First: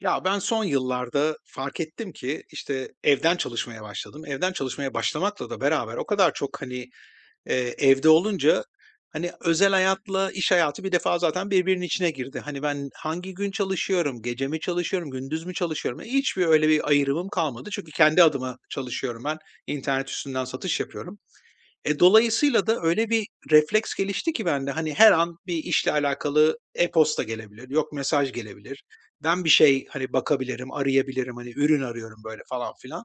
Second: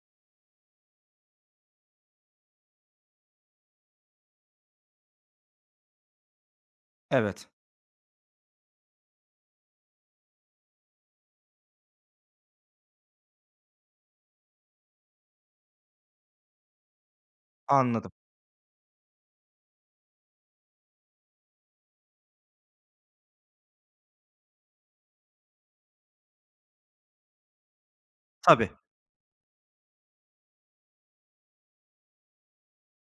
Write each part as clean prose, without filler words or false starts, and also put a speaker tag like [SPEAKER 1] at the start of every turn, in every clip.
[SPEAKER 1] Ya ben son yıllarda fark ettim ki işte evden çalışmaya başladım. Evden çalışmaya başlamakla da beraber o kadar çok hani
[SPEAKER 2] Evet,
[SPEAKER 1] evde olunca hani özel hayatla iş hayatı bir defa zaten birbirinin içine girdi. Hani ben hangi gün çalışıyorum, gece mi çalışıyorum, gündüz mü çalışıyorum? Hiçbir öyle bir ayrımım kalmadı. Çünkü
[SPEAKER 2] anladım.
[SPEAKER 1] kendi adıma çalışıyorum ben. İnternet üstünden satış yapıyorum. Dolayısıyla da öyle bir refleks gelişti ki bende, hani, her an bir işle alakalı e-posta gelebilir, yok mesaj
[SPEAKER 2] Tabii.
[SPEAKER 1] gelebilir. Ben bir şey, hani, bakabilirim, arayabilirim, hani, ürün arıyorum böyle falan filan.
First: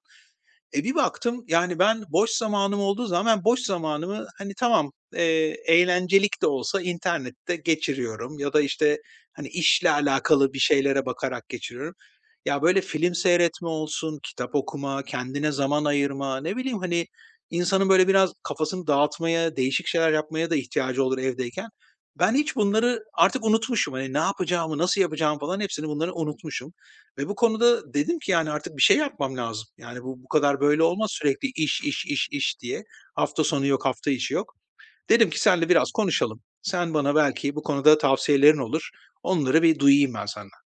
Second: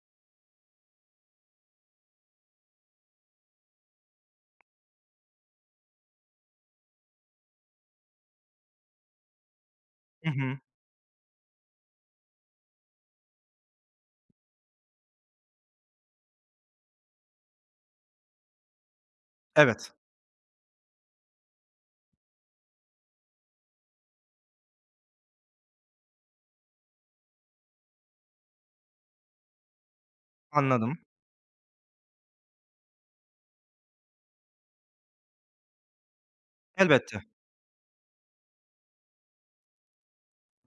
[SPEAKER 1] Bir baktım, yani, ben boş zamanım olduğu zaman ben boş zamanımı, hani, tamam, eğlencelik de olsa internette geçiriyorum ya da, işte, hani, işle
[SPEAKER 2] Hı
[SPEAKER 1] alakalı bir
[SPEAKER 2] hı.
[SPEAKER 1] şeylere bakarak geçiriyorum. Ya, böyle film seyretme olsun, kitap okuma, kendine zaman ayırma, ne bileyim, hani, insanın böyle biraz kafasını dağıtmaya, değişik
[SPEAKER 2] Evet,
[SPEAKER 1] şeyler yapmaya da ihtiyacı olur evdeyken. Ben hiç bunları artık unutmuşum. Hani, ne yapacağımı, nasıl yapacağımı falan hepsini bunları unutmuşum. Ve bu konuda dedim ki, yani, artık bir şey yapmam lazım. Yani, bu kadar böyle
[SPEAKER 2] anladım.
[SPEAKER 1] olmaz sürekli iş, iş, iş, iş diye. Hafta sonu yok, hafta içi yok. Dedim ki senle biraz konuşalım. Sen bana
[SPEAKER 2] Elbette.
[SPEAKER 1] belki bu konuda tavsiyelerin olur. Onları bir duyayım ben senden.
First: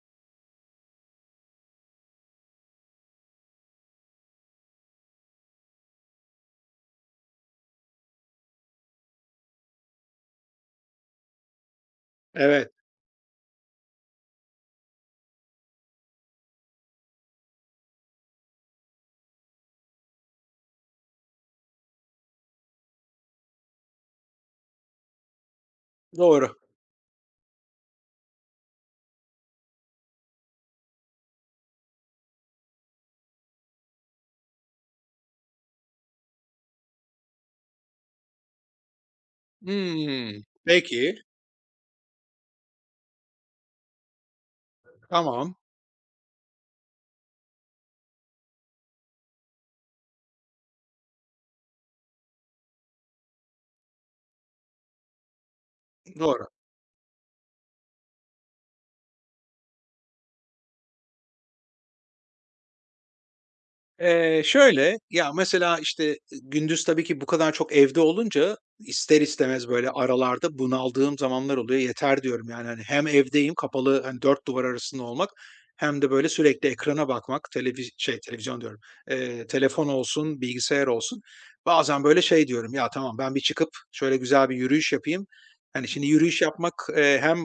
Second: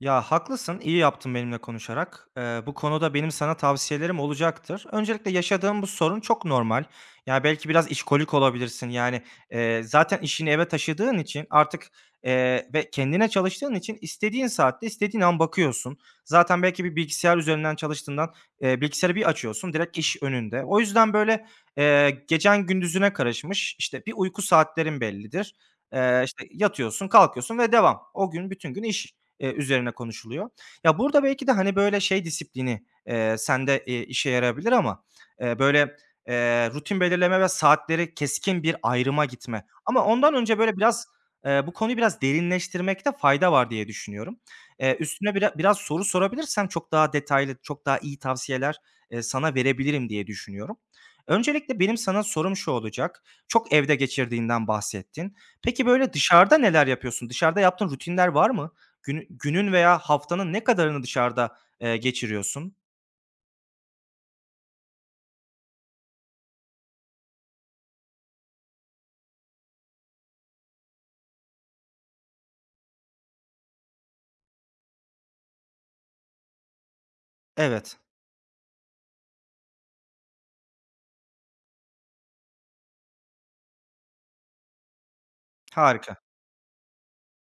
[SPEAKER 2] Ya haklısın, iyi yaptın benimle konuşarak. Bu konuda benim sana tavsiyelerim olacaktır. Öncelikle yaşadığım bu sorun çok normal. Yani belki biraz işkolik olabilirsin. Yani zaten işini eve taşıdığın için artık
[SPEAKER 1] Evet,
[SPEAKER 2] ve kendine çalıştığın için istediğin saatte istediğin an bakıyorsun. Zaten belki bir bilgisayar üzerinden çalıştığından bilgisayarı bir açıyorsun direkt iş önünde. O yüzden böyle gecen gündüzüne karışmış. İşte bir uyku saatlerin bellidir. İşte
[SPEAKER 1] doğru.
[SPEAKER 2] yatıyorsun, kalkıyorsun ve devam. O gün bütün gün iş. Üzerine konuşuluyor. Ya, burada belki de, hani, böyle, şey disiplini, sende, işe yarayabilir ama, böyle, rutin belirleme ve saatleri keskin bir ayrıma gitme ama ondan
[SPEAKER 1] Hımm.
[SPEAKER 2] önce, böyle, biraz,
[SPEAKER 1] Peki,
[SPEAKER 2] bu konuyu biraz derinleştirmekte fayda var diye düşünüyorum. Üstüne
[SPEAKER 1] tamam.
[SPEAKER 2] biraz soru sorabilirsem çok daha detaylı, çok daha iyi tavsiyeler, sana verebilirim diye düşünüyorum. Öncelikle benim sana sorum şu olacak: Çok evde geçirdiğinden bahsettin. Peki, böyle,
[SPEAKER 1] Doğru.
[SPEAKER 2] dışarıda neler yapıyorsun? Dışarıda yaptığın rutinler var mı? Günü günün veya haftanın ne kadarını dışarıda, geçiriyorsun?
[SPEAKER 1] Şöyle, ya, mesela, işte, gündüz tabii ki bu kadar çok evde olunca ister istemez, böyle, aralarda bunaldığım zamanlar oluyor. Yeter diyorum, yani, hani, hem evdeyim, kapalı, hani, 4 duvar arasında olmak hem de, böyle, sürekli ekrana bakmak,
[SPEAKER 2] Evet,
[SPEAKER 1] televizyon diyorum, telefon olsun, bilgisayar olsun. Bazen, böyle, şey diyorum, "Ya, tamam, ben bir çıkıp şöyle güzel bir yürüyüş yapayım." Hani, şimdi
[SPEAKER 2] harika,
[SPEAKER 1] yürüyüş yapmak, hem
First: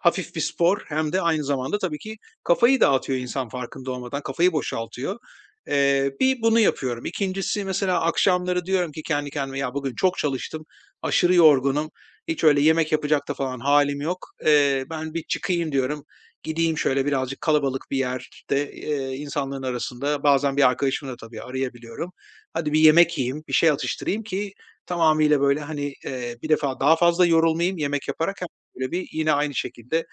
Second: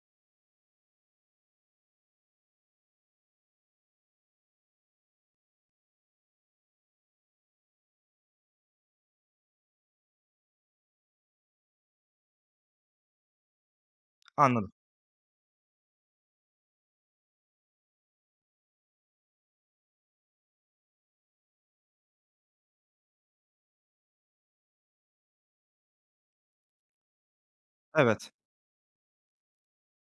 [SPEAKER 1] hafif bir spor hem de aynı zamanda tabii ki kafayı dağıtıyor insan farkında olmadan, kafayı boşaltıyor. Bir bunu yapıyorum. 2'ncisi mesela akşamları diyorum ki kendi kendime ya bugün çok çalıştım, aşırı yorgunum, hiç öyle yemek yapacak da falan halim yok.
[SPEAKER 2] anladım.
[SPEAKER 1] Ben bir çıkayım diyorum. Gideyim şöyle birazcık kalabalık bir yerde, insanların arasında bazen bir arkadaşımı da tabii arayabiliyorum. Hadi bir yemek yiyeyim, bir şey atıştırayım ki tamamıyla böyle, hani, bir defa daha fazla yorulmayayım yemek
[SPEAKER 2] Evet.
[SPEAKER 1] yaparak. Böyle bir yine aynı şekilde,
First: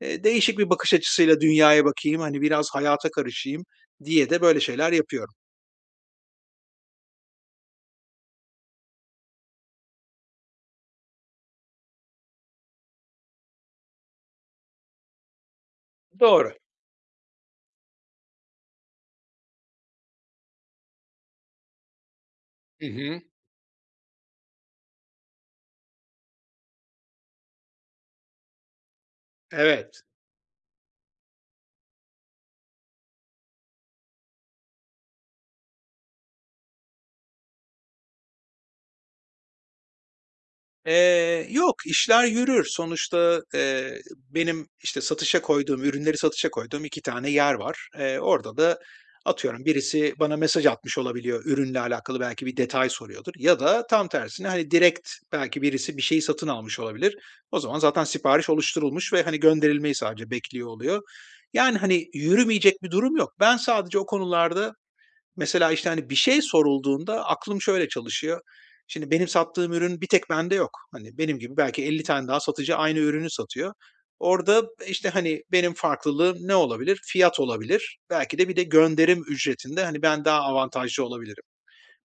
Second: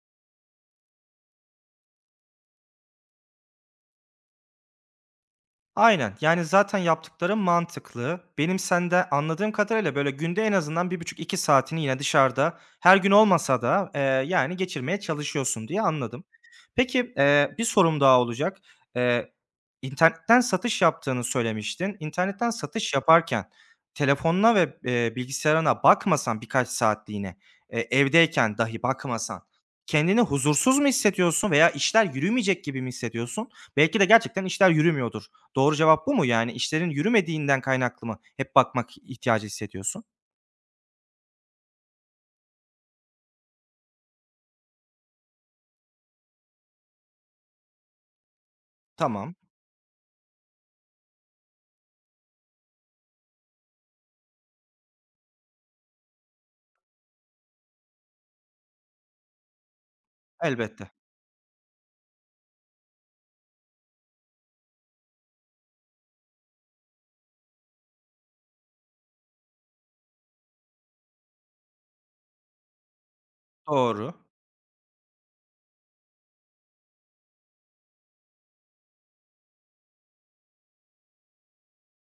[SPEAKER 1] değişik bir bakış açısıyla dünyaya bakayım, hani, biraz hayata karışayım diye de böyle şeyler yapıyorum.
[SPEAKER 2] Aynen. Yani, zaten yaptıkların mantıklı. Benim sende anladığım kadarıyla, böyle, günde en azından bir buçuk iki saatini yine dışarıda, her gün olmasa da, yani, geçirmeye çalışıyorsun diye anladım.
[SPEAKER 1] Doğru.
[SPEAKER 2] Peki, bir sorum daha olacak. Eee, internetten satış yaptığını söylemiştin. İnternetten
[SPEAKER 1] Hı
[SPEAKER 2] satış
[SPEAKER 1] hı.
[SPEAKER 2] yaparken telefonuna ve, bilgisayarına bakmasan birkaç saatliğine, evdeyken dahi bakmasan
[SPEAKER 1] Evet.
[SPEAKER 2] kendini huzursuz mu hissediyorsun veya işler yürümeyecek gibi mi hissediyorsun? Belki de gerçekten işler yürümüyordur. Doğru cevap bu mu? Yani işlerin yürümediğinden kaynaklı mı hep bakmak ihtiyacı hissediyorsun?
[SPEAKER 1] Yok, işler yürür. Sonuçta, benim, işte, ürünleri satışa koyduğum 2 tane yer var. Orada da
[SPEAKER 2] Tamam,
[SPEAKER 1] atıyorum birisi bana mesaj atmış olabiliyor, ürünle alakalı belki bir detay soruyordur ya da tam tersine, hani, direkt belki birisi bir şeyi satın almış olabilir. O zaman zaten sipariş oluşturulmuş ve, hani, gönderilmeyi sadece bekliyor
[SPEAKER 2] elbette.
[SPEAKER 1] oluyor. Yani, hani, yürümeyecek bir durum yok. Ben sadece o konularda. Mesela, işte, hani, bir şey sorulduğunda aklım şöyle çalışıyor. Şimdi benim sattığım ürün bir tek bende yok. Hani, benim gibi belki 50 tane daha satıcı aynı ürünü satıyor.
[SPEAKER 2] Doğru.
[SPEAKER 1] Orada, işte, hani, benim farklılığım ne olabilir? Fiyat olabilir. Belki de bir de gönderim ücretinde, hani, ben daha avantajlı olabilirim.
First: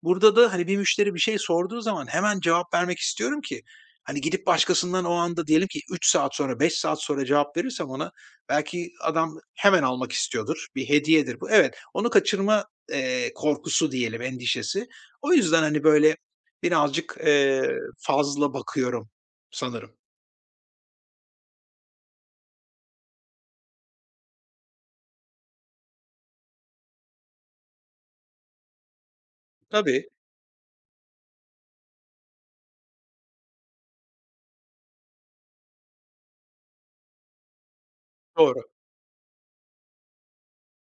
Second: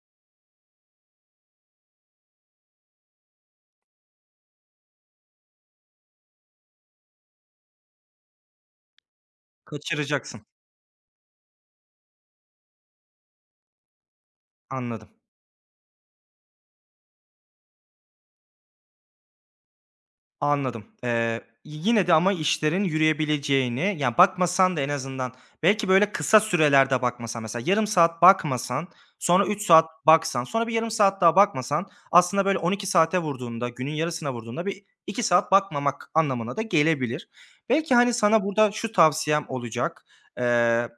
[SPEAKER 1] Burada da, hani, bir müşteri bir şey sorduğu zaman hemen cevap vermek istiyorum ki, hani, gidip başkasından o anda diyelim ki 3 saat sonra, 5 saat sonra cevap verirsem ona belki adam hemen almak
[SPEAKER 2] Kaçıracaksın.
[SPEAKER 1] istiyordur. Bir hediyedir bu. Evet, onu kaçırma, korkusu diyelim, endişesi.
[SPEAKER 2] Anladım,
[SPEAKER 1] O yüzden, hani, böyle birazcık, fazla bakıyorum sanırım.
[SPEAKER 2] anladım. Yine de ama işlerin yürüyebileceğini, yani bakmasan da en azından belki böyle kısa sürelerde bakmasan, mesela yarım saat bakmasan, sonra 3 saat
[SPEAKER 1] Tabii,
[SPEAKER 2] baksan, sonra bir yarım saat daha bakmasan aslında böyle 12 saate vurduğunda, günün yarısına vurduğunda bir 2 saat bakmamak anlamına da gelebilir. Belki, hani, sana
[SPEAKER 1] doğru.
[SPEAKER 2] burada şu tavsiyem olacak. Eee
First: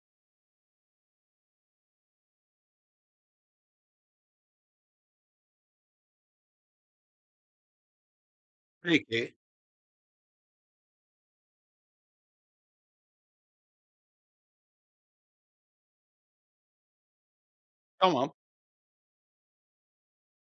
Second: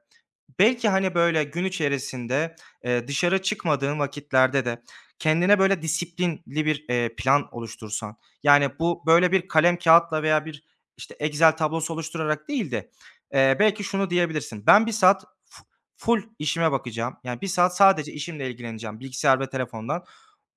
[SPEAKER 2] Belki, hani, böyle, gün içerisinde, dışarı çıkmadığın vakitlerde de kendine, böyle, disiplinli bir, plan oluştursan, yani, bu, böyle,
[SPEAKER 1] Peki,
[SPEAKER 2] bir kalem kağıtla veya bir, işte, Excel tablosu oluşturarak değil de, belki şunu diyebilirsin: "Ben bir saat full işime bakacağım. Yani, bir saat sadece
[SPEAKER 1] tamam,
[SPEAKER 2] işimle ilgileneceğim bilgisayar ve telefondan.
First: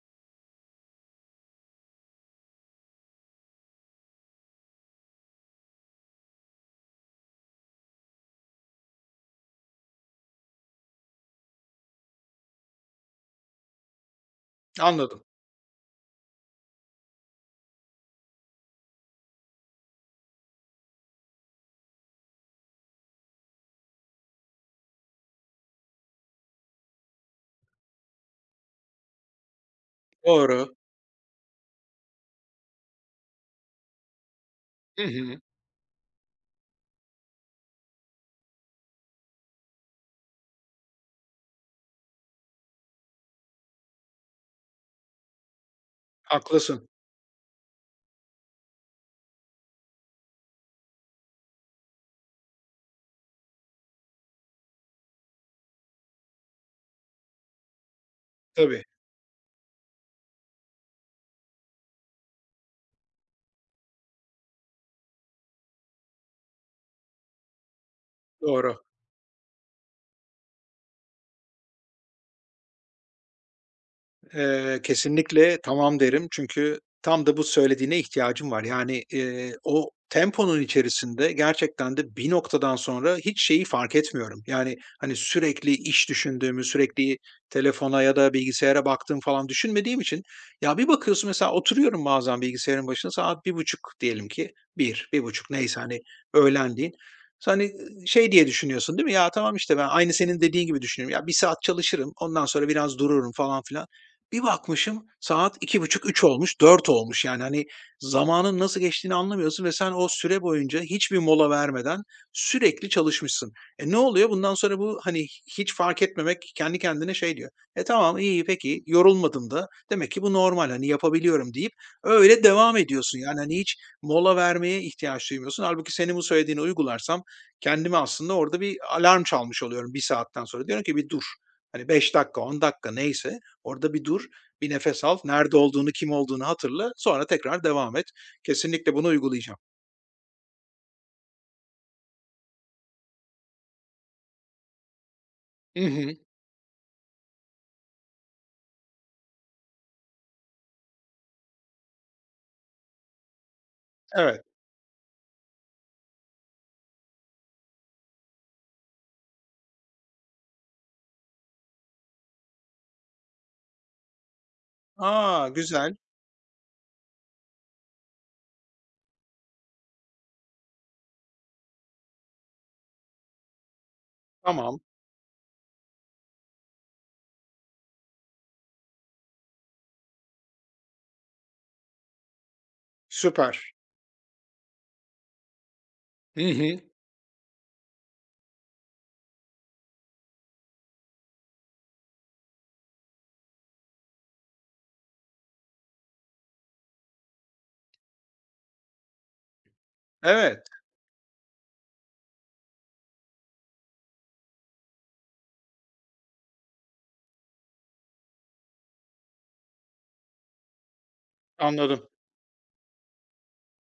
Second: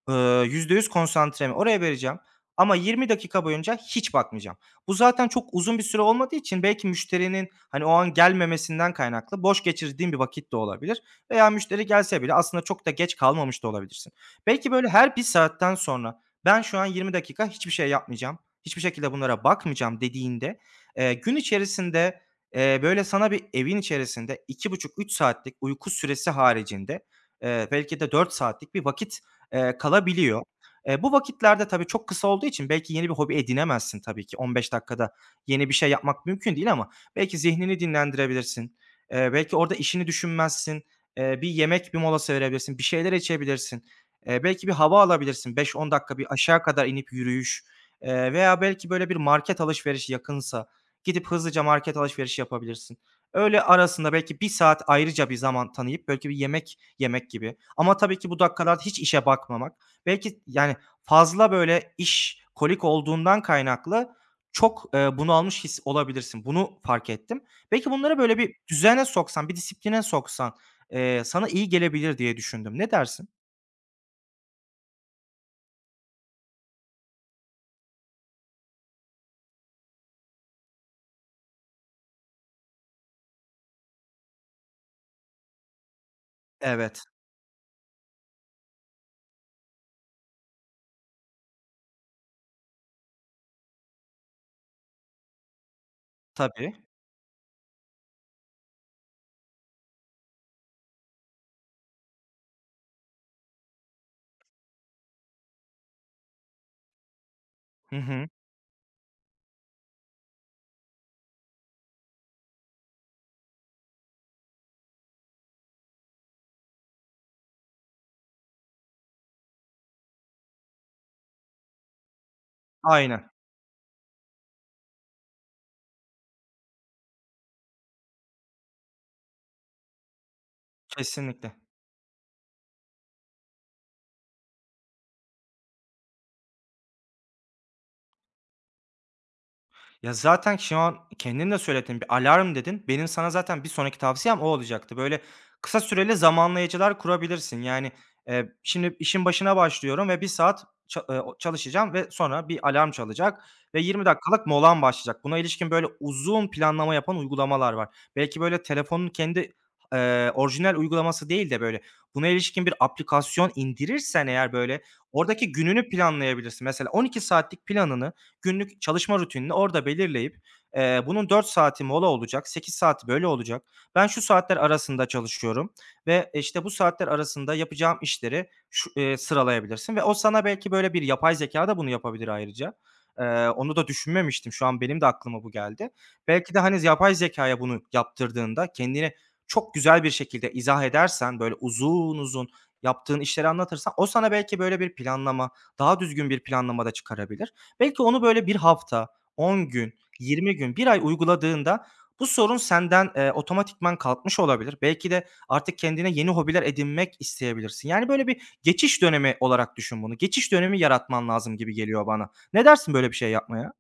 [SPEAKER 2] %100 konsantremi oraya vereceğim ama 20 dakika boyunca hiç bakmayacağım." Bu zaten çok uzun bir süre olmadığı için belki müşterinin, hani, o an gelmemesinden kaynaklı boş geçirdiğin bir vakit de olabilir veya müşteri gelse bile aslında çok da geç kalmamış da olabilirsin. Belki, böyle, her bir
[SPEAKER 1] anladım.
[SPEAKER 2] saatten sonra, "Ben şu an 20 dakika hiçbir şey yapmayacağım, hiçbir şekilde bunlara bakmayacağım," dediğinde, gün içerisinde, böyle, sana bir evin içerisinde buçuk 3 saatlik uyku süresi haricinde, belki de 4 saatlik bir vakit, kalabiliyor.
[SPEAKER 1] Doğru.
[SPEAKER 2] Bu vakitlerde tabii çok kısa olduğu için belki yeni bir hobi edinemezsin tabii ki. 15
[SPEAKER 1] Hı
[SPEAKER 2] dakikada
[SPEAKER 1] hı,
[SPEAKER 2] yeni bir şey yapmak mümkün değil, ama belki zihnini dinlendirebilirsin. Belki orada işini düşünmezsin. Bir yemek, bir molası verebilirsin. Bir şeyler içebilirsin. Belki bir hava alabilirsin. 5-10 dakika bir aşağı kadar
[SPEAKER 1] haklısın.
[SPEAKER 2] inip yürüyüş, veya belki böyle bir market alışverişi yakınsa gidip hızlıca market alışverişi yapabilirsin. Öyle arasında belki bir saat ayrıca bir zaman tanıyıp belki bir yemek yemek gibi, ama tabii ki bu dakikalarda
[SPEAKER 1] Tabii,
[SPEAKER 2] hiç işe bakmamak belki. Yani fazla böyle iş kolik olduğundan kaynaklı çok, bunalmış his olabilirsin. Bunu fark ettim. Belki bunları böyle bir
[SPEAKER 1] doğru.
[SPEAKER 2] düzene soksan, bir disipline soksan, sana iyi gelebilir diye düşündüm. Ne dersin?
[SPEAKER 1] Kesinlikle tamam derim. Çünkü tam da bu söylediğine ihtiyacım var. Yani, o temponun içerisinde gerçekten de bir noktadan sonra hiç şeyi fark etmiyorum. Yani, hani, sürekli iş düşündüğümü,
[SPEAKER 2] Evet,
[SPEAKER 1] sürekli telefona ya da bilgisayara baktığım falan düşünmediğim için ya, bir bakıyorsun mesela oturuyorum bazen bilgisayarın başına saat bir buçuk diyelim ki bir bir buçuk neyse, hani,
[SPEAKER 2] tabii.
[SPEAKER 1] öğlenleyin. Sonra, hani, şey diye düşünüyorsun değil mi? Ya, tamam işte ben aynı senin dediğin gibi düşünüyorum. Ya, bir saat çalışırım, ondan sonra biraz dururum falan filan. Bir bakmışım saat iki buçuk üç olmuş, 4 olmuş. Yani, hani,
[SPEAKER 2] Hı hı.
[SPEAKER 1] zamanın nasıl geçtiğini anlamıyorsun ve sen o süre boyunca hiçbir mola vermeden sürekli çalışmışsın. Ne oluyor? Bundan sonra bu, hani, hiç fark etmemek kendi kendine şey diyor, "Tamam, iyi, peki, yorulmadım da. Demek ki bu normal, hani, yapabiliyorum." deyip öyle devam ediyorsun.
[SPEAKER 2] Aynen,
[SPEAKER 1] Yani, hani, hiç mola vermeye ihtiyaç duymuyorsun. Hâlbuki senin bu söylediğini uygularsam kendime aslında orada bir alarm çalmış oluyorum bir saatten sonra. Diyorum ki, "Bir dur."
[SPEAKER 2] kesinlikle.
[SPEAKER 1] Hani, 5 dakika, 10 dakika neyse. Orada bir dur, bir nefes al, nerede olduğunu, kim olduğunu hatırla, sonra tekrar devam et. Kesinlikle bunu uygulayacağım.
[SPEAKER 2] Ya, zaten şu an kendin de söyledin, bir alarm dedin. Benim sana zaten bir sonraki tavsiyem o olacaktı. Böyle kısa
[SPEAKER 1] Hı hı.
[SPEAKER 2] süreli zamanlayıcılar kurabilirsin. Yani, şimdi işin başına başlıyorum ve bir saat ça o çalışacağım ve sonra bir alarm çalacak ve 20
[SPEAKER 1] Evet.
[SPEAKER 2] dakikalık molam başlayacak. Buna ilişkin böyle uzun planlama yapan uygulamalar var. Belki böyle telefonun kendi, orijinal uygulaması değil de böyle buna ilişkin bir aplikasyon indirirsen eğer, böyle
[SPEAKER 1] A,
[SPEAKER 2] oradaki gününü
[SPEAKER 1] güzel.
[SPEAKER 2] planlayabilirsin. Mesela 12 saatlik planını, günlük çalışma rutinini orada belirleyip, bunun 4 saati mola olacak, 8 saati böyle olacak. Ben şu saatler
[SPEAKER 1] Tamam,
[SPEAKER 2] arasında çalışıyorum ve, işte, bu saatler arasında yapacağım işleri şu sıralayabilirsin ve o sana belki böyle bir yapay zeka da bunu yapabilir ayrıca. Eee,
[SPEAKER 1] süper.
[SPEAKER 2] onu da düşünmemiştim. Şu an benim de aklıma bu geldi.
[SPEAKER 1] Hı
[SPEAKER 2] Belki de,
[SPEAKER 1] hı.
[SPEAKER 2] hani, yapay zekaya bunu yaptırdığında kendini çok güzel bir şekilde izah edersen, böyle uzun uzun yaptığın işleri anlatırsan, o sana belki böyle bir planlama, daha düzgün bir planlama da çıkarabilir. Belki onu böyle bir hafta, 10 gün, yirmi
[SPEAKER 1] Evet,
[SPEAKER 2] gün, bir ay uyguladığında bu sorun senden, otomatikman kalkmış olabilir. Belki de artık kendine yeni hobiler edinmek isteyebilirsin. Yani, böyle bir geçiş dönemi olarak düşün bunu. Geçiş dönemi yaratman lazım gibi geliyor
[SPEAKER 1] anladım.
[SPEAKER 2] bana. Ne dersin böyle bir şey yapmaya?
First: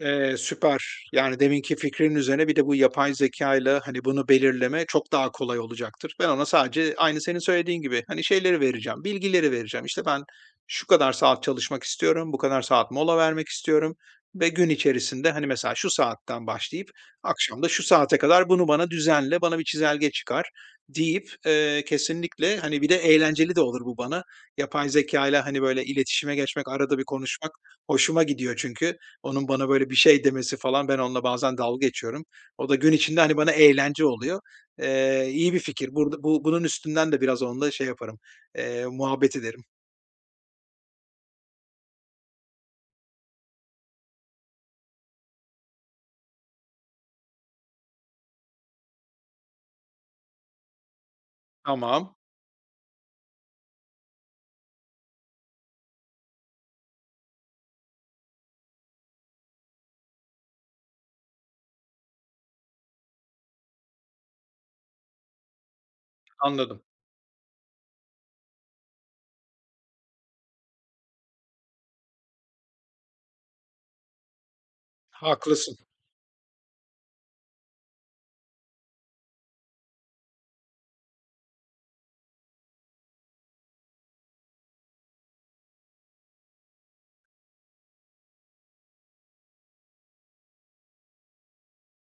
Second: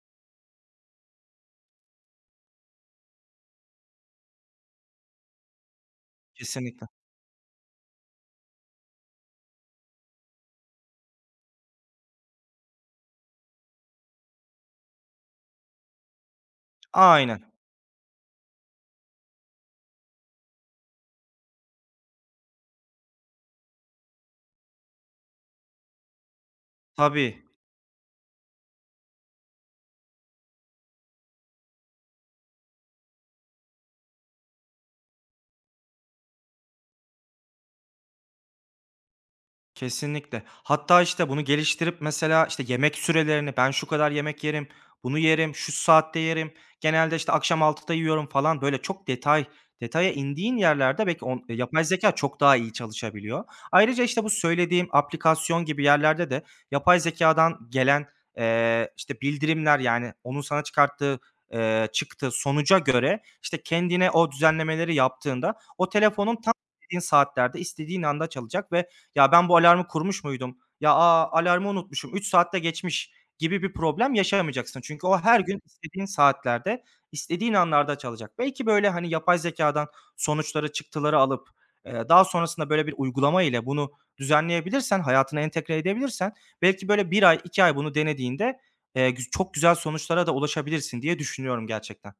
[SPEAKER 1] Süper. Yani deminki fikrin üzerine bir de bu yapay zekâyla, hani, bunu belirleme çok daha kolay olacaktır. Ben ona
[SPEAKER 2] Kesinlikle.
[SPEAKER 1] sadece aynı senin söylediğin gibi, hani, şeyleri vereceğim, bilgileri vereceğim. İşte, ben şu kadar saat çalışmak istiyorum, bu kadar saat mola vermek istiyorum ve gün içerisinde, hani, mesela şu saatten başlayıp
[SPEAKER 2] Aynen.
[SPEAKER 1] akşam da şu saate kadar bunu bana düzenle, bana bir çizelge çıkar deyip, kesinlikle, hani, bir de eğlenceli de olur bu bana. Yapay zekâyla, hani, böyle iletişime geçmek, arada bir
[SPEAKER 2] Tabii.
[SPEAKER 1] konuşmak hoşuma gidiyor çünkü. Onun bana böyle bir şey demesi falan, ben onunla bazen dalga geçiyorum. O da gün içinde, hani, bana eğlence oluyor. İyi bir fikir. Burada bunun üstünden de biraz onunla şey yaparım, muhabbet ederim.
[SPEAKER 2] Kesinlikle. Hatta, işte, bunu geliştirip mesela, işte, yemek sürelerini, ben şu kadar yemek yerim, bunu yerim, şu saatte yerim, genelde, işte, akşam 18.00'da yiyorum falan, böyle çok detay detaya indiğin yerlerde belki on yapay zeka
[SPEAKER 1] Tamam,
[SPEAKER 2] çok daha iyi çalışabiliyor. Ayrıca, işte, bu söylediğim aplikasyon gibi yerlerde de yapay zekadan gelen, işte, bildirimler, yani, onun sana çıkarttığı, çıktı sonuca göre, işte, kendine o düzenlemeleri yaptığında, o telefonun tam
[SPEAKER 1] anladım.
[SPEAKER 2] istediğin saatlerde, istediğin anda çalacak ve, "Ya, ben bu alarmı kurmuş muydum? Ya, alarmı unutmuşum, 3 saatte geçmiş," gibi bir problem yaşamayacaksın. Çünkü o her gün
[SPEAKER 1] Haklısın.
[SPEAKER 2] istediğin saatlerde, istediğin anlarda çalacak. Belki böyle, hani, yapay zekadan sonuçları, çıktıları alıp, daha sonrasında böyle bir uygulama ile bunu düzenleyebilirsen, hayatına entegre edebilirsen belki böyle bir ay, 2 ay bunu denediğinde, çok güzel sonuçlara da ulaşabilirsin diye düşünüyorum gerçekten.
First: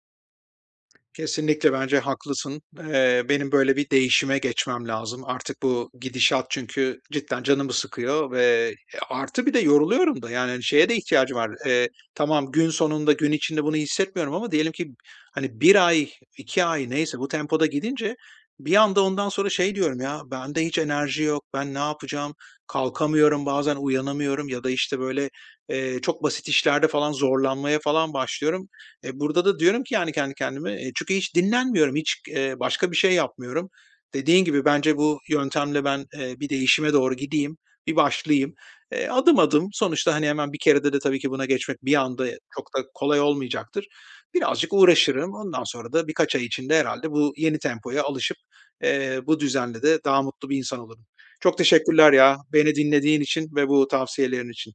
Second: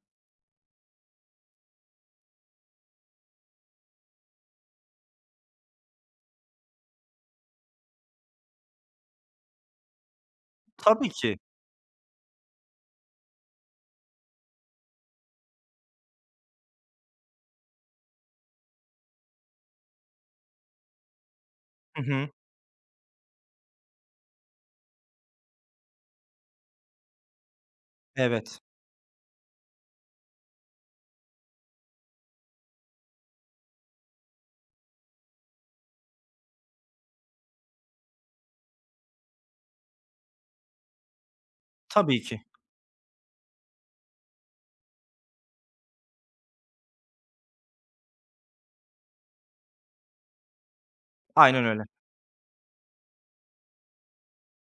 [SPEAKER 1] Kesinlikle bence haklısın. Benim böyle bir değişime geçmem lazım. Artık bu gidişat çünkü cidden canımı sıkıyor ve artı bir de yoruluyorum da yani hani, şeye de
[SPEAKER 2] Tabii
[SPEAKER 1] ihtiyacım
[SPEAKER 2] ki.
[SPEAKER 1] var. Tamam gün sonunda gün içinde bunu hissetmiyorum ama diyelim ki hani bir ay 2 ay neyse bu tempoda gidince bir anda ondan sonra şey diyorum ya bende hiç enerji yok ben ne
[SPEAKER 2] Hı hı.
[SPEAKER 1] yapacağım kalkamıyorum bazen uyanamıyorum ya da işte böyle çok basit işlerde falan zorlanmaya falan
[SPEAKER 2] Evet.
[SPEAKER 1] başlıyorum. Burada da diyorum ki yani kendi kendime, çünkü hiç dinlenmiyorum, hiç, başka bir şey yapmıyorum. Dediğin gibi bence bu yöntemle ben, bir değişime doğru gideyim, bir başlayayım. Adım adım sonuçta, hani, hemen bir kerede de tabii ki buna geçmek bir
[SPEAKER 2] Tabii
[SPEAKER 1] anda
[SPEAKER 2] ki.
[SPEAKER 1] çok da kolay olmayacaktır. Birazcık uğraşırım. Ondan sonra da birkaç ay içinde herhalde bu yeni tempoya alışıp, bu düzenle de daha mutlu bir insan olurum. Çok
[SPEAKER 2] Aynen öyle.
[SPEAKER 1] teşekkürler ya. Beni dinlediğin için ve bu tavsiyelerin için.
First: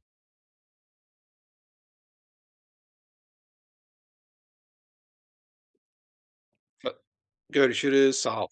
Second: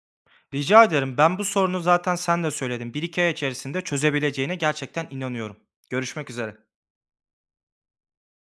[SPEAKER 2] Rica ederim. Ben bu sorunu zaten sen de söyledin. Bir iki ay içerisinde çözebileceğine gerçekten inanıyorum. Görüşmek üzere.
[SPEAKER 1] Görüşürüz. Sağ ol.